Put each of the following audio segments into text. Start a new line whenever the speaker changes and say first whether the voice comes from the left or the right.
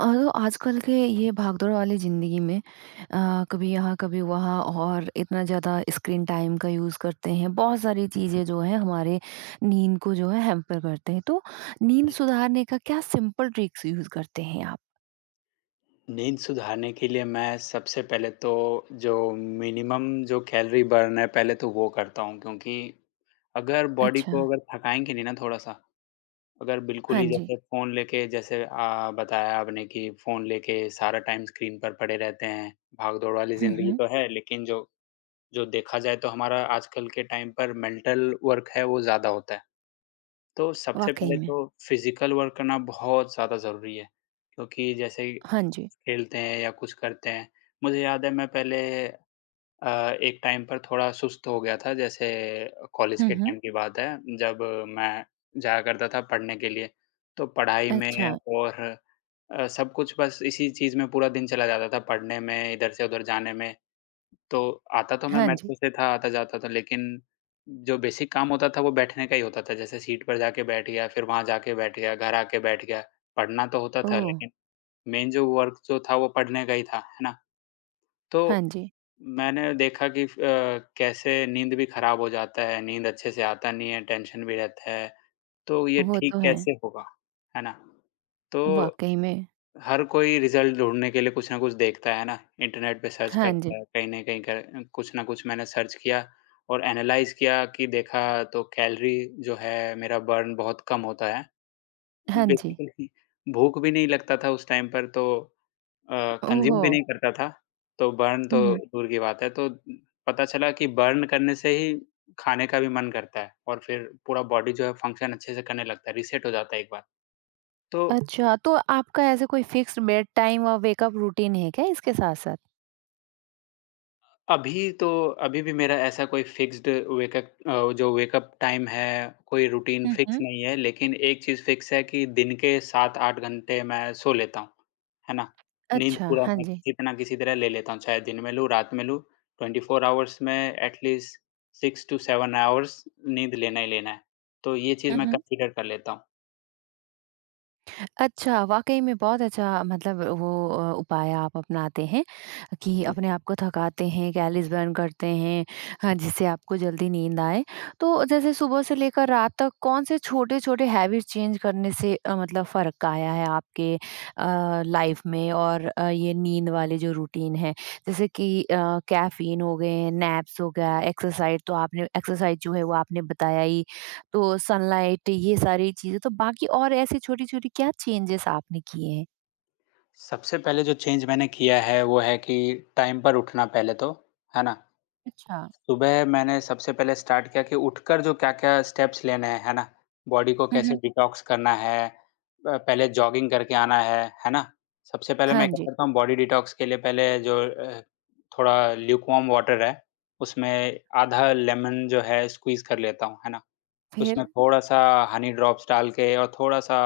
right: और तो आजकल के ये भागदौड़ वाली ज़िंदगी में कभी यहाँ कभी वहाँ और इतना ज़्यादा स्क्रीन टाइम का यूज़ करते हैं। बहुत सारी चीज़ें जो हैं हमारे नींद को जो है हैम्पर करते हैं। तो नींद सुधारने का क्या सिंपल ट्रिक्स यूज़ करते हैं आप?
left: नींद सुधारने के लिए मैं सबसे पहले तो जो मिनिमम जो कैलोरी बर्न है पहले तो वो करता हूँ क्योंकि अगर बॉडी
right: अच्छा।
left: को अगर थकाएँगे नहीं ना थोड़ा-सा, अगर बिल्कुल
right: हाँ
left: ही
right: जी।
left: जैसे फ़ोन लेके जैसे बताया आपने कि फ़ोन लेके सारा टाइम स्क्रीन पर पड़े रहते हैं, भाग-दौड़ वाली
right: हुँ,
left: ज़िंदगी
right: हुँ।
left: तो है लेकिन जो जो देखा जाए तो हमारा आजकल के टाइम पर मेंटल वर्क है वो ज़्यादा होता है। तो सबसे
right: वाक़ई
left: पहले
right: में।
left: तो फिज़िकल वर्क करना बहुत ज़्यादा ज़रूरी है, क्योंकि जैसे
right: हाँ जी।
left: खेलते हैं या कुछ करते हैं। मुझे याद है मैं पहले अ, एक टाइम पर थोड़ा सुस्त हो गया था जैसे कॉलेज
right: हुँ,
left: के
right: हुँ।
left: टाइम की बात है जब मैं जाया करता था पढ़ने के लिए, तो पढ़ाई में
right: अच्छा।
left: और सब कुछ बस इसी चीज़ में पूरा दिन चला जाता था पढ़ने में, इधर से उधर जाने में। तो आता तो मैं
right: हाँ जी।
left: मेट्रो से था, आता-जाता था लेकिन जो बेसिक काम होता था वो बैठने का ही होता था। जैसे सीट पर जाके बैठ गया, फिर वहाँ जाके बैठ गया, घर आके बैठ गया। पढ़ना तो होता था
right: ओह!
left: लेकिन मेन जो वर्क जो था वो पढ़ने का ही था, है ना? तो
right: हाँ जी।
left: मैंने देखा कि कैसे नींद भी खराब हो जाता है, नींद अच्छे से आता नहीं है, टेंशन भी रहता है, तो ये
right: वो
left: ठीक
right: तो है।
left: कैसे होगा, है ना? तो
right: वाक़ई में।
left: हर कोई रिज़ल्ट ढूँढने के लिए कुछ ना कुछ देखता है ना, इंटरनेट पे सर्च
right: हाँ
left: करता
right: जी।
left: है, कहीं न कहीं कर कुछ ना कुछ मैंने सर्च किया और एनालाइज़ किया कि देखा तो कैलोरी जो है मेरा बर्न बहुत कम होता है।
right: हाँ जी।
left: बेसिकली भूख भी नहीं लगता था उस टाइम पर तो कंज़्यूम
right: ओहो!
left: भी नहीं करता था, तो बर्न तो
right: हुँ, हुँ।
left: दूर की बात है। तो पता चला कि बर्न करने से ही खाने का भी मन करता है और फिर पूरा बॉडी जो है फंक्शन अच्छे से करने लगता है, रीसेट हो जाता है एक बार। तो
right: अच्छा, तो आपका ऐसे कोई फिक्स्ड बेड टाइम और वेकअप रूटीन है क्या इसके साथ-साथ?
left: तो अभी भी मेरा ऐसा कोई फ़िक्स्ड वेकअप जो वेकअप टाइम है, कोई रूटीन
right: हुँ,
left: फ़िक्स
right: हुँ।
left: नहीं है, लेकिन एक चीज़ फ़िक्स है कि दिन के 7-8 घंटे मैं सो लेता हूँ, है ना? नींद
right: अच्छा,
left: पूरा
right: हाँ
left: मैं
right: जी।
left: किसी ना किसी तरह ले लेता हूँ, चाहे दिन में लूँ, रात में लूँ, 24 आवर्स में एट लीस्ट 6 टू 7 आवर्स नींद लेना ही लेना है। तो ये चीज़
right: हुँ,
left: मैं
right: हुँ।
left: कंसीडर कर लेता हूँ।
right: अच्छा, वाक़ई में बहुत अच्छा मतलब वो उपाय आप अपनाते हैं कि अपने आप को थकाते हैं, कैलोरीज़ बर्न करते हैं। हाँ, जिससे आपको जल्दी नींद आए। तो जैसे सुबह से लेकर रात तक कौन से छोटे-छोटे हैबिट चेंज करने से मतलब फ़र्क आया है आपके लाइफ़ में और ये नींद वाले जो रूटीन है? जैसे कि कैफ़ीन हो गए, नैप्स हो गया, एक्सरसाइज़ तो आपने एक्सरसाइज़ जो है वो आपने बताया ही। तो सनलाइट ये सारी चीज़ें तो बाकी और ऐसी छोटी-छोटी क्या चेंजेस आपने किए हैं?
left: सबसे पहले जो चेंज मैंने किया है, वो है कि टाइम पर उठना पहले तो, है ना?
right: अच्छा।
left: सुबह मैंने सबसे पहले स्टार्ट किया कि उठकर जो क्या-क्या स्टेप्स लेने हैं, है ना? बॉडी को
right: हुँ,
left: कैसे
right: हुँ।
left: डिटॉक्स करना है, पहले जॉगिंग करके आना है ना? सबसे पहले
right: हाँ
left: मैं क्या
right: जी।
left: करता हूँ बॉडी डिटॉक्स के लिए पहले जो थोड़ा ल्यूकवार्म वाटर है, उसमें आधा लेमन जो है स्क्वीज़ कर लेता हूँ, है ना?
right: फिर?
left: उसमें थोड़ा-सा हनी ड्रॉप्स डाल के और थोड़ा-सा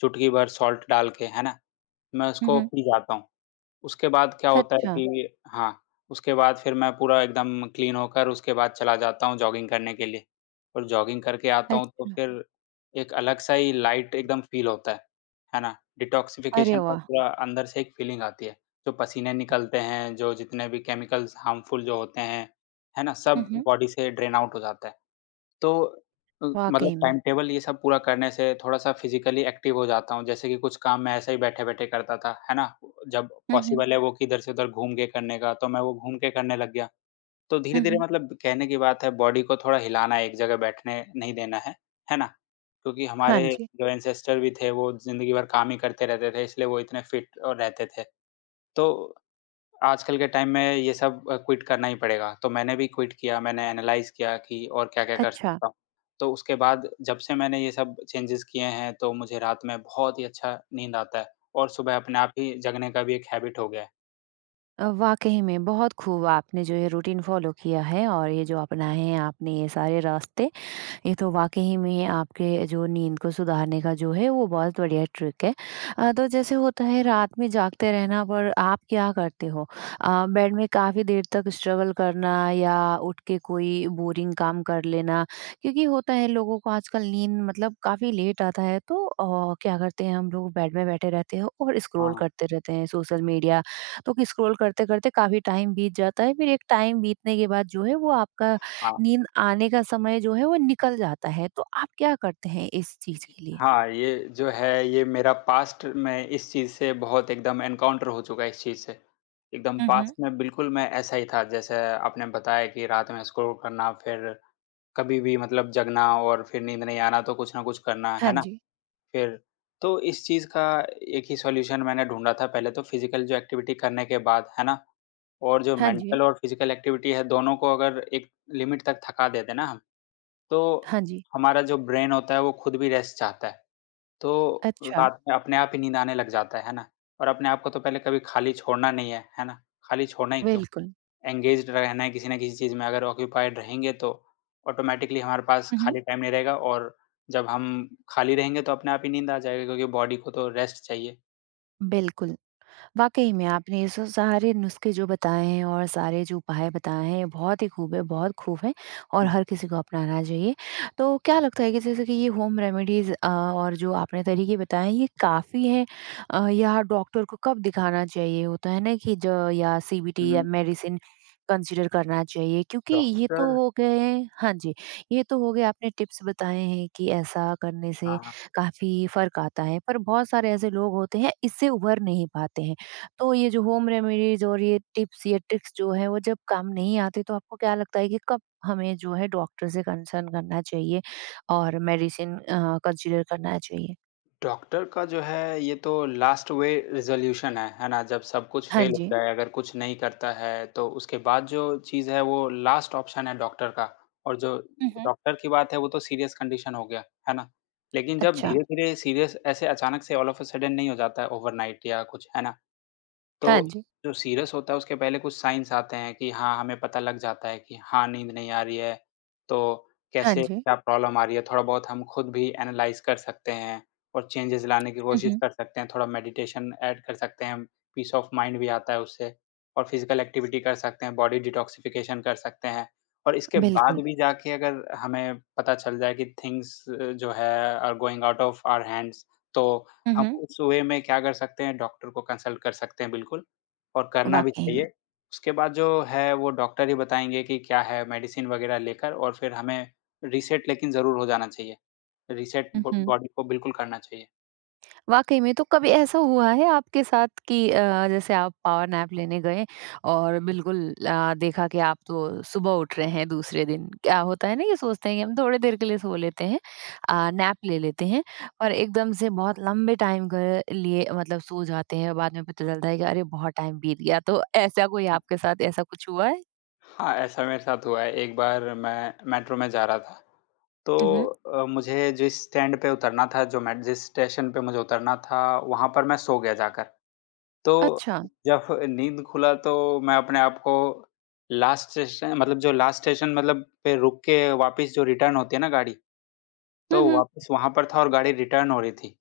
left: चुटकी भर सॉल्ट डाल के, है ना? मैं
right: हुँ,
left: उसको
right: हुँ।
left: पी जाता हूँ। उसके बाद क्या होता है
right: अच्छा।
left: कि हाँ, उसके बाद फिर मैं पूरा एकदम क्लीन होकर उसके बाद चला जाता हूँ जॉगिंग करने के लिए और जॉगिंग करके आता हूँ तो
right: अच्छा।
left: फिर एक अलग सा ही लाइट एकदम फ़ील होता है ना?
right: अरे
left: डिटॉक्सिफ़िकेशन का
right: वाह!
left: पूरा अंदर से एक फ़ीलिंग आती है, जो पसीने निकलते हैं, जो जितने भी केमिकल्स हार्मफुल जो होते हैं, है ना?
right: हुँ,
left: सब
right: हुँ।
left: बॉडी से ड्रेन आउट हो जाता है। तो मतलब
right: वाक़ई में।
left: टाइम टेबल ये सब पूरा करने से थोड़ा-सा फिज़िकली एक्टिव हो जाता हूँ, जैसे कि कुछ काम मैं ऐसे ही बैठे-बैठे करता था, है ना? जब
right: हुँ, हुँ।
left: पॉसिबल है वो कि इधर से उधर घूम के करने का, तो मैं वो घूम के करने लग गया। तो
right: हुँ,
left: धीरे-धीरे
right: हुँ।
left: मतलब कहने की बात है बॉडी को थोड़ा हिलाना है, एक जगह बैठने नहीं देना है ना? क्योंकि
right: हाँ
left: हमारे
right: जी।
left: जो एंसेस्टर भी थे, वो ज़िंदगी भर काम ही करते रहते थे, इसलिए वो इतने फिट और रहते थे। तो आजकल के टाइम में ये सब क्विट करना ही पड़ेगा, तो मैंने भी क्विट किया, मैंने एनालाइज़ किया कि और क्या-क्या कर
right: अच्छा।
left: सकता हूँ। तो उसके बाद जब से मैंने ये सब चेंजेज़ किए हैं, तो मुझे रात में बहुत ही अच्छा नींद आता है और सुबह अपने आप ही जगने का भी एक हैबिट हो गया है।
right: वाक़ई में बहुत खूब आपने जो ये रूटीन फ़ॉलो किया है और ये जो अपनाए हैं आपने ये सारे रास्ते। ये तो वाक़ई में आपके जो नींद को सुधारने का जो है वो बहुत बढ़िया ट्रिक है। तो जैसे होता है रात में जागते रहना पर आप क्या करते हो? बेड में काफ़ी देर तक स्ट्रगल करना या उठ के कोई बोरिंग काम कर लेना? क्योंकि होता है लोगों को आजकल नींद मतलब काफ़ी लेट आता है तो क्या करते हैं हम लोग बेड में बैठे रहते हैं और स्क्रॉल
left: हाँ,
right: करते रहते हैं सोशल मीडिया। तो स्क्रॉल करते-करते काफ़ी टाइम बीत जाता है फिर एक टाइम बीतने के बाद जो है वो आपका
left: हाँ।
right: नींद आने का समय जो है वो निकल जाता है, तो आप क्या करते हैं इस चीज़ के लिए?
left: हाँ, ये जो है, ये मेरा पास्ट में इस चीज़ से बहुत एकदम एनकाउंटर हो चुका है इस चीज़ से। एकदम
right: हुँ, हुँ।
left: पास्ट में बिल्कुल मैं ऐसा ही था, जैसे आपने बताया कि रात में स्क्रॉल करना फिर कभी भी मतलब जगना और फिर नींद नहीं आना तो कुछ ना कुछ करना,
right: हाँ
left: है ना?
right: जी,
left: फिर तो इस चीज़ का एक ही सॉल्यूशन मैंने ढूँढा था पहले तो फिज़िकल जो एक्टिविटी करने के बाद, है ना? और जो
right: हाँ जी,
left: मेंटल और फिज़िकल एक्टिविटी है दोनों को अगर एक लिमिट तक थका देते ना हम, तो
right: हाँ जी।
left: हमारा जो ब्रेन होता है वो खुद भी रेस्ट चाहता है। तो
right: अच्छा,
left: रात में अपने आप ही नींद आने लग जाता है ना? और अपने आप को तो पहले कभी खाली छोड़ना नहीं है, है ना? खाली छोड़ना ही क्यों?
right: बिल्कुल।
left: एंगेज्ड रहना है किसी न किसी चीज़ में अगर ऑक्यूपाइड रहेंगे तो ऑटोमैटिकली हमारे पास
right: हुँ, हुँ।
left: खाली टाइम नहीं रहेगा और जब हम खाली रहेंगे तो अपने आप ही नींद आ जाएगा क्योंकि बॉडी को तो रेस्ट चाहिए।
right: बिल्कुल। वाकई में आपने ये सो सारे नुस्खे जो बताए हैं और सारे जो उपाय बताए हैं बहुत ही खूब है, बहुत खूब है और
left: हुँ,
right: हर किसी को अपनाना चाहिए। तो क्या लगता है कि जैसे कि ये होम रेमेडीज़ और जो आपने तरीके बताए हैं ये काफ़ी हैं, या डॉक्टर को कब दिखाना चाहिए? होता है ना कि ज या सीबीटी या
left: हुँ,
right: मेडिसिन कंसीडर करना चाहिए क्योंकि ये तो
left: डॉक्टर
right: हो गए हैं। हाँ जी, ये तो हो गए आपने टिप्स बताए हैं कि ऐसा करने से
left: हाँ,
right: काफ़ी फ़र्क आता है। पर बहुत सारे ऐसे लोग होते हैं इससे उभर नहीं पाते हैं। तो ये जो होम रेमेडीज और ये टिप्स ये ट्रिक्स जो है वो जब काम नहीं आते तो आपको क्या लगता है कि कब हमें जो है डॉक्टर से कंसर्न करना चाहिए और मेडिसिन कंसीडर करना चाहिए?
left: डॉक्टर का जो है ये तो लास्ट वे रिज़ॉल्यूशन है ना? जब सब कुछ
right: हाँ
left: फ़ेल हो
right: जी।
left: जाए अगर कुछ नहीं करता है तो उसके बाद जो चीज़ है वो लास्ट ऑप्शन है डॉक्टर का और जो
right: हुँ।
left: डॉक्टर की बात है वो तो सीरियस कंडीशन हो गया, है ना? लेकिन जब
right: अच्छा।
left: धीरे-धीरे सीरियस ऐसे अचानक से ऑल ऑफ अ सडन नहीं हो जाता है ओवरनाइट या कुछ, है ना? तो
right: हाँ जी,
left: जो सीरियस होता है उसके पहले कुछ साइन्स आते हैं कि हाँ, हमें पता लग जाता है कि हाँ, नींद नहीं आ रही है, तो
right: हाँ
left: कैसे
right: जी।
left: क्या प्रॉब्लम आ रही है, थोड़ा-बहुत हम खुद भी एनालाइज़ कर सकते हैं और चेंजेस लाने की
right: हुँ,
left: कोशिश
right: हुँ।
left: कर सकते हैं, थोड़ा मेडिटेशन ऐड कर सकते हैं, पीस ऑफ माइंड भी आता है उससे और फिज़िकल एक्टिविटी कर सकते हैं, बॉडी डिटॉक्सिफ़िकेशन कर सकते हैं और इसके बाद
right: बिल्कुल,
left: भी जाके अगर हमें पता चल जाए कि थिंग्स जो है are going out of our hands तो
right: हुँ,
left: हम
right: हुँ।
left: उस वे में क्या कर सकते हैं डॉक्टर को कंसल्ट कर सकते हैं बिल्कुल और करना भी
right: वाक़ई में।
left: चाहिए। उसके बाद जो है वो डॉक्टर ही बताएँगे कि क्या है मेडिसिन वग़ैरह लेकर और फिर हमें रीसेट लेकिन ज़रूर हो जाना चाहिए। रीसेट
right: हुँ,
left: बॉ
right: हुँ।
left: बॉडी को बिल्कुल करना चाहिए।
right: वाक़ई में, तो कभी ऐसा हुआ है आपके साथ कि जैसे आप पावर नैप लेने गए और बिल्कुल देखा कि आप तो सुबह उठ रहे हैं दूसरे दिन। क्या होता है ना ये सोचते हैं कि हम थोड़ी देर के लिए सो लेते हैं, नैप ले लेते हैं और एकदम से बहुत लंबे टाइम के लिए मतलब सो जाते हैं और बाद में पता चलता है कि अरे! बहुत टाइम बीत गया। तो ऐसा कोई आपके साथ ऐसा कुछ हुआ है?
left: हाँ, ऐसा मेरे साथ हुआ है। एक बार मैं मेट्रो में जा रहा था, तो
right: हुँ, हुँ।
left: मुझे जिस स्टैंड पे उतरना था जो मैं जिस स्टेशन पे मुझे उतरना था, वहाँ पर मैं सो गया जाकर। तो
right: अच्छा।
left: जब नींद खुला तो मैं अपने आप को लास्ट स्टेशन मतलब जो लास्ट स्टेशन मतलब पे रुक के वापस जो रिटर्न होती है ना गाड़ी,
right: हुँ,
left: तो
right: हुँ।
left: वापस वहाँ पर था और गाड़ी रिटर्न हो रही थी।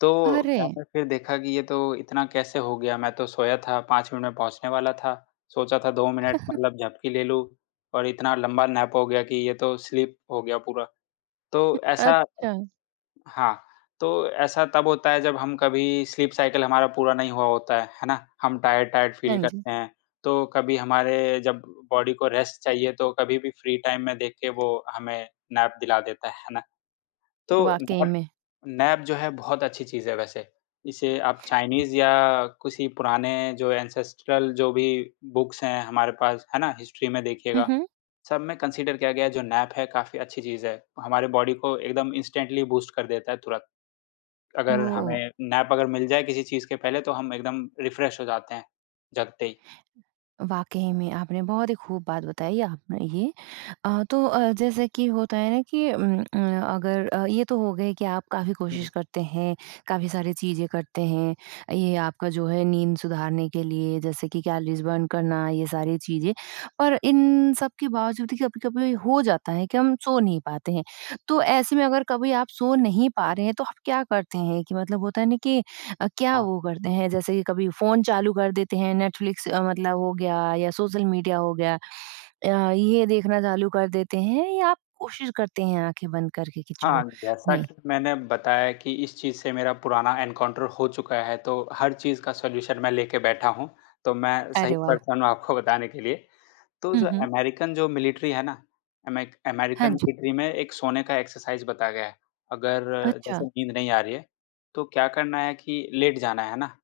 left: तो
right: अरे!
left: मैंने फिर देखा कि ये तो इतना कैसे हो गया? मैं तो सोया था, 5 मिनट में पहुँचने वाला था। सोचा था 2 मिनट मतलब झपकी ले लूँ और इतना लंबा नैप हो गया कि ये तो स्लीप हो गया पूरा। तो ऐसा
right: अच्छा।
left: हाँ, तो ऐसा तब होता है जब हम कभी स्लीप साइकिल हमारा पूरा नहीं हुआ होता है ना? हम टायर्ड-टायर्ड फील
right: हाँ जी,
left: करते हैं, तो कभी हमारे जब बॉडी को रेस्ट चाहिए तो कभी भी फ्री टाइम में देख के वो हमें नैप दिला देता है ना? तो
right: वाक़ई
left: नैप
right: में।
left: नैप जो है बहुत अच्छी चीज़ है वैसे। इसे आप चाइनीज़ या किसी पुराने जो एंसेस्ट्रल जो भी बुक्स हैं हमारे पास, है ना? हिस्ट्री में
right: हुँ,
left: देखिएगा,
right: हुँ।
left: सब में कंसीडर किया गया है जो नैप है काफ़ी अच्छी चीज़ है। हमारे बॉडी को एकदम इंस्टेंटली बूस्ट कर देता है तुरंत। अगर
right: ओह!
left: हमें नैप अगर मिल जाए किसी चीज़ के पहले तो हम एकदम रिफ्रेश हो जाते हैं, जगते ही।
right: वाक़ई में आपने बहुत ही खूब बात बताई आपने ये। तो जैसे कि होता है ना कि अगर ये तो हो गए कि आप काफ़ी
left: हुँ।
right: कोशिश करते हैं, काफ़ी सारी चीज़ें करते हैं। ये आपका जो है नींद सुधारने के लिए जैसे कि कैलोरीज़ बर्न करना ये सारी चीज़ें। पर इन सब के बावजूद भी कभी-कभी हो जाता है कि हम सो नहीं पाते हैं। तो ऐसे में अगर कभी आप सो नहीं पा रहे हैं तो आप क्या करते हैं? कि मतलब होता है ना कि क्या
left: हाँ,
right: वो करते हैं जैसे कि कभी फ़ोन चालू कर देते हैं, नेटफ्लिक्स मतलब हो गया या सोशल मीडिया हो गया, ये देखना चालू कर देते हैं या आप कोशिश करते हैं आँखें बंद करके कि
left: हाँ,
right: चलो
left: जैसा
right: नहीं?
left: कि मैंने बताया कि इस चीज़ से मेरा पुराना एनकाउंटर हो चुका है, तो हर चीज़ का सॉल्यूशन मैं लेके बैठा हूँ, तो मैं सही
right: अरे वाह!
left: पर्सन हूँ आपको बताने के लिए। तो
right: हुँ,
left: जो
right: हुँ।
left: अमेरिकन जो मिलिट्री है ना, अमेक
right: हाँ
left: अमेरिकन
right: जी।
left: मिलिट्री में एक सोने का एक्सरसाइज़ बताया गया है। अगर
right: अच्छा।
left: जैसे नींद नहीं आ रही है, तो क्या करना है कि लेट जाना है ना,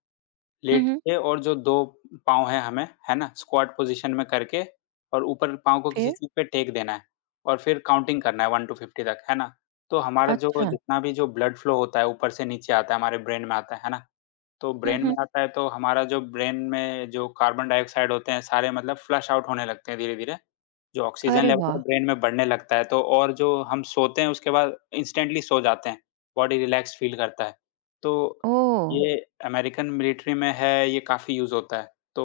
right: हुँ,
left: लेट
right: हुँ।
left: के और जो 2 पाँव हैं हमें, है ना? स्क्वाट पोज़ीशन में करके और ऊपर पाँव को किसी
right: फिर?
left: चीज़ पे टेक देना है और फिर काउंटिंग करना है 1 टू 50 तक, है ना? तो हमारा जो
right: अच्छा।
left: जितना भी जो ब्लड फ्लो होता है, ऊपर से नीचे आता है, हमारे ब्रेन में आता है ना? तो
right: हुँ,
left: ब्रेन में
right: हुँ।
left: आता है, तो हमारा जो ब्रेन में जो कार्बन डाइऑक्साइड होते हैं, सारे फ्लश आउट होने लगते हैं धीरे-धीरे। जो ऑक्सीजन
right: अरे
left: लेवल
right: वाह!
left: है ब्रेन में बढ़ने लगता है, तो और जो हम सोते हैं उसके बाद इंस्टेंटली सो जाते हैं, बॉडी रिलैक्स फ़ील करता है। तो
right: ओह!
left: ये अमेरिकन मिलिट्री में है, ये काफ़ी यूज़ होता है, तो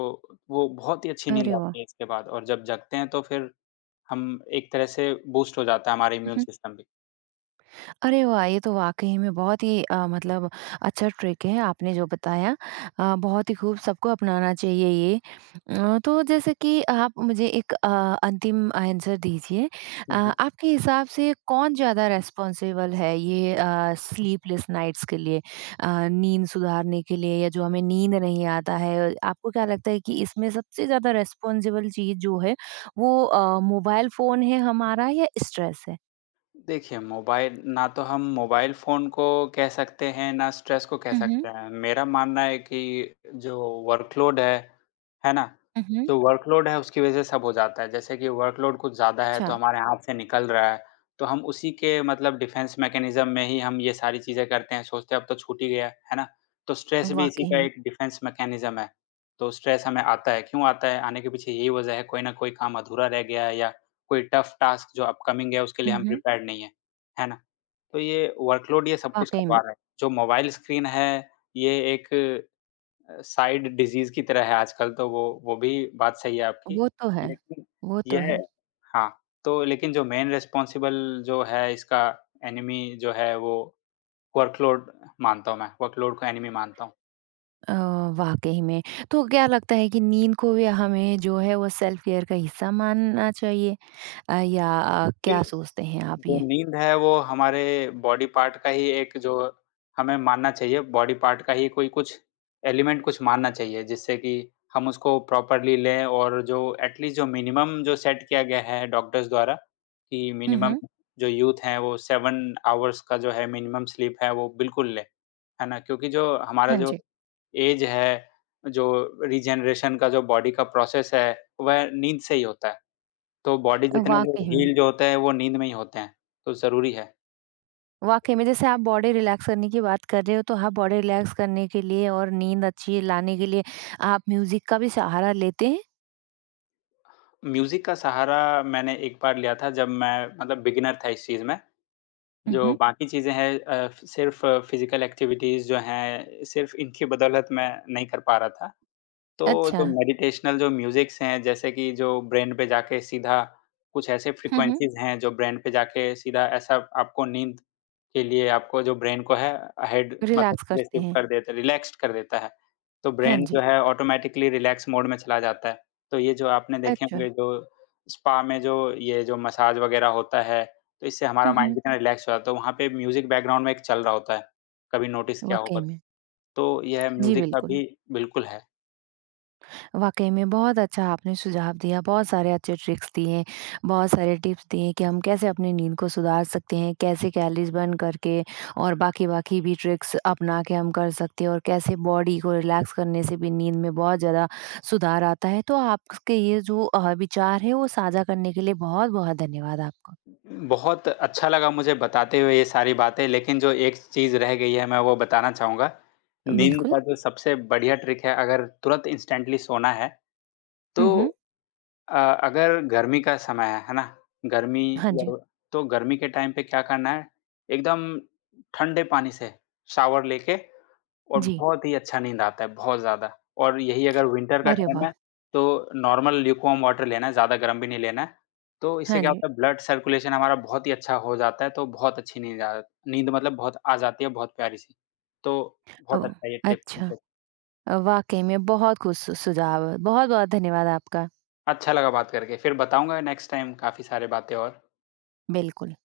left: वो बहुत ही अच्छी नींद
right: अरे वाह!
left: आती है इसके बाद और जब जगते हैं तो फिर हम एक तरह से बूस्ट हो जाता है हमारा
right: हुँ,
left: इम्यून
right: हुँ।
left: सिस्टम भी।
right: अरे वाह! ये तो वाक़ई में बहुत ही मतलब अच्छा ट्रिक है आपने जो बताया। बहुत ही खूब सबको अपनाना चाहिए ये। तो जैसे कि आप मुझे एक अंतिम आंसर दीजिए।
left: हुँ, हुँ।
right: आपके हिसाब से कौन ज़्यादा रिस्पॉन्सिबल है ये स्लीपलेस नाइट्स के लिए? नींद सुधारने के लिए या जो हमें नींद नहीं आता है, आपको क्या लगता है कि इसमें सबसे ज़्यादा रिस्पॉन्सिबल चीज़ जो है वो मोबाइल फ़ोन है हमारा या स्ट्रेस है?
left: देखिए, मोबाइल ना तो हम मोबाइल फ़ोन को कह सकते हैं, ना स्ट्रेस को कह
right: हुँ,
left: सकते
right: हुँ।
left: हैं। मेरा मानना है कि जो वर्कलोड है ना?
right: हुँ, हुँ।
left: जो वर्कलोड है उसकी वज़ह से सब हो जाता है। जैसे कि वर्कलोड कुछ ज़्यादा है तो
right: अच्छा।
left: हमारे हाथ से निकल रहा है, तो हम उसी के डिफेंस मैकेनिज़्म में ही हम ये सारी चीज़ें करते हैं, सोचते हैं अब तो छूट ही गया, है ना? तो स्ट्रेस भी इसी
right: वाक़ई
left: का
right: में।
left: एक डिफेंस मैकेनिज़्म है। तो स्ट्रेस हमें आता है, क्यों आता है? आने के पीछे यही वज़ह है कोई न कोई काम अधूरा रह गया है या कोई टफ टास्क जो अपकमिंग है उसके लिए हम
right: उहुँ।
left: प्रिपेयर्ड नहीं है, है ना? तो ये वर्कलोड ये सब कुछ
right: वाक़ई
left: करवा
right: में,
left: रहा है। जो मोबाइल स्क्रीन है ये एक साइड डिज़ीज़ की तरह है आजकल। तो वो भी बात सही है आपकी।
right: वो तो है,
left: लेकिन
right: वो तो
left: यह
right: है।
left: हाँ, तो लेकिन जो मेन रिस्पॉन्सिबल जो है इसका एनिमी जो है वो वर्कलोड मानता हूँ मैं, वर्कलोड को एनिमी मानता हूँ।
right: अ, वाक़ई में। तो क्या लगता है कि नींद को भी हमें जो है वो सेल्फ केयर का हिस्सा मानना चाहिए, या
left: बिल
right: क्या सोचते हैं आप
left: जो
right: ये?
left: नींद है वो हमारे बॉडी पार्ट का ही एक जो हमें मानना चाहिए, बॉडी पार्ट का ही कोई कुछ एलिमेंट कुछ मानना चाहिए जिससे कि हम उसको प्रॉपरली लें। और जो एट लीस्ट जो मिनिमम जो सेट किया गया है डॉक्टर्स द्वारा कि मिनिमम
right: उहुँ।
left: जो यूथ हैं वो 7 घंटे आवर्स का जो है मिनिमम स्लीप है वो बिल्कुल लें, है ना? क्योंकि जो हमारा
right: हाँ
left: जो
right: जी।
left: एज है, जो रीजनरेशन का जो बॉडी का प्रोसेस है वह नींद से ही होता है। तो बॉडी
right: अ,
left: जितने जो
right: वाक़ई में
left: हील जो होते हैं वो नींद में ही होते हैं, तो ज़रूरी है।
right: वाक़ई में, जैसे आप बॉडी रिलैक्स करने की बात कर रहे हो तो आप बॉडी रिलैक्स करने के लिए और नींद अच्छी लाने के लिए आप म्यूज़िक का भी सहारा लेते हैं?
left: म्यूज़िक का सहारा मैंने एक बार लिया था जब मैं बिगिनर था इस चीज़ में, जो
right: उहुँ।
left: बाकी चीज़ें हैं सिर्फ़ फिज़िकल एक्टिविटीज़ जो हैं, सिर्फ़ इनकी बदौलत मैं नहीं कर पा रहा था। तो
right: अच्छा।
left: जो मेडिटेशनल जो म्यूज़िक्स हैं, जैसे कि जो ब्रेन पे जाके सीधा कुछ ऐसे
right: हुँ, हुँ।
left: फ्रीक्वेंसीज़ हैं, जो ब्रेन पे जाके सीधा ऐसा आपको नींद के लिए आपको जो ब्रेन को है हेड
right: रिलैक्स करते
left: रिसीव
right: हैं।
left: कर देता है, रिलैक्स्ड कर देता है। तो
right: हाँ
left: ब्रेन जो
right: जी।
left: है ऑटोमैटिकली रिलैक्स मोड में चला जाता है। तो ये जो आपने देखे
right: अच्छा।
left: होंगे जो स्पा में जो ये जो मसाज वगैरह होता है, तो इससे हमारा
right: हुँ,
left: माइंड
right: हुँ।
left: कितना रिलैक्स हो जाता है। तो वहाँ पे म्यूज़िक बैकग्राउंड में एक चल रहा होता है, कभी नोटिस किया
right: वाक़ई
left: होगा।
right: में।
left: तो यह
right: जी,
left: म्यूज़िक का
right: बिल्कुल।
left: भी बिल्कुल है।
right: वाक़ई में बहुत अच्छा आपने सुझाव दिया, बहुत सारे अच्छे ट्रिक्स दिए, बहुत सारे टिप्स दिए कि हम कैसे अपनी नींद को सुधार सकते हैं, कैसे कैलोरीज़ बर्न करके और बाकी-बाकी भी ट्रिक्स अपना के हम कर सकते हैं और कैसे बॉडी को रिलैक्स करने से भी नींद में बहुत ज़्यादा सुधार आता है। तो आपके ये जो विचार है वो साझा करने के लिए बहुत-बहुत धन्यवाद आपका।
left: बहुत अच्छा लगा मुझे बताते हुए ये सारी बातें, लेकिन जो एक चीज़ रह गई है मैं वो बताना चाहूँगा। नींद
right: बिल्कुल।
left: का जो सबसे बढ़िया ट्रिक है अगर तुरंत इंस्टेंटली सोना है,
right: हुँ, हुँ।
left: तो अ, अगर गर्मी का समय है ना? गर्मी
right: हाँ
left: या
right: जी।
left: तो गर्मी के टाइम पे क्या करना है, एकदम ठंडे पानी से शावर लेके और
right: जी।
left: बहुत ही अच्छा नींद आता है, बहुत ज़्यादा। और यही अगर विंटर का
right: अरे
left: टाइम
right: वाह!
left: है, तो नॉर्मल ल्यूकवार्म वाटर लेना है, ज़्यादा गर्म भी नहीं लेना है। तो इससे
right: हाँ
left: क्या
right: जी।
left: होता है ब्लड सर्कुलेशन हमारा बहुत ही अच्छा हो जाता है, तो बहुत अच्छी नींद आ नींद बहुत आ जाती है, बहुत प्यारी-सी। तो बहुत
right: ओह!
left: अच्छा है ये ट्रिप।
right: अच्छा। वाक़ई में बहुत कुछ सु सुझाव बहुत-बहुत धन्यवाद आपका।
left: अच्छा लगा बात करके, फिर बताऊँगा नेक्स्ट टाइम काफ़ी सारी बातें और।
right: बिल्कुल।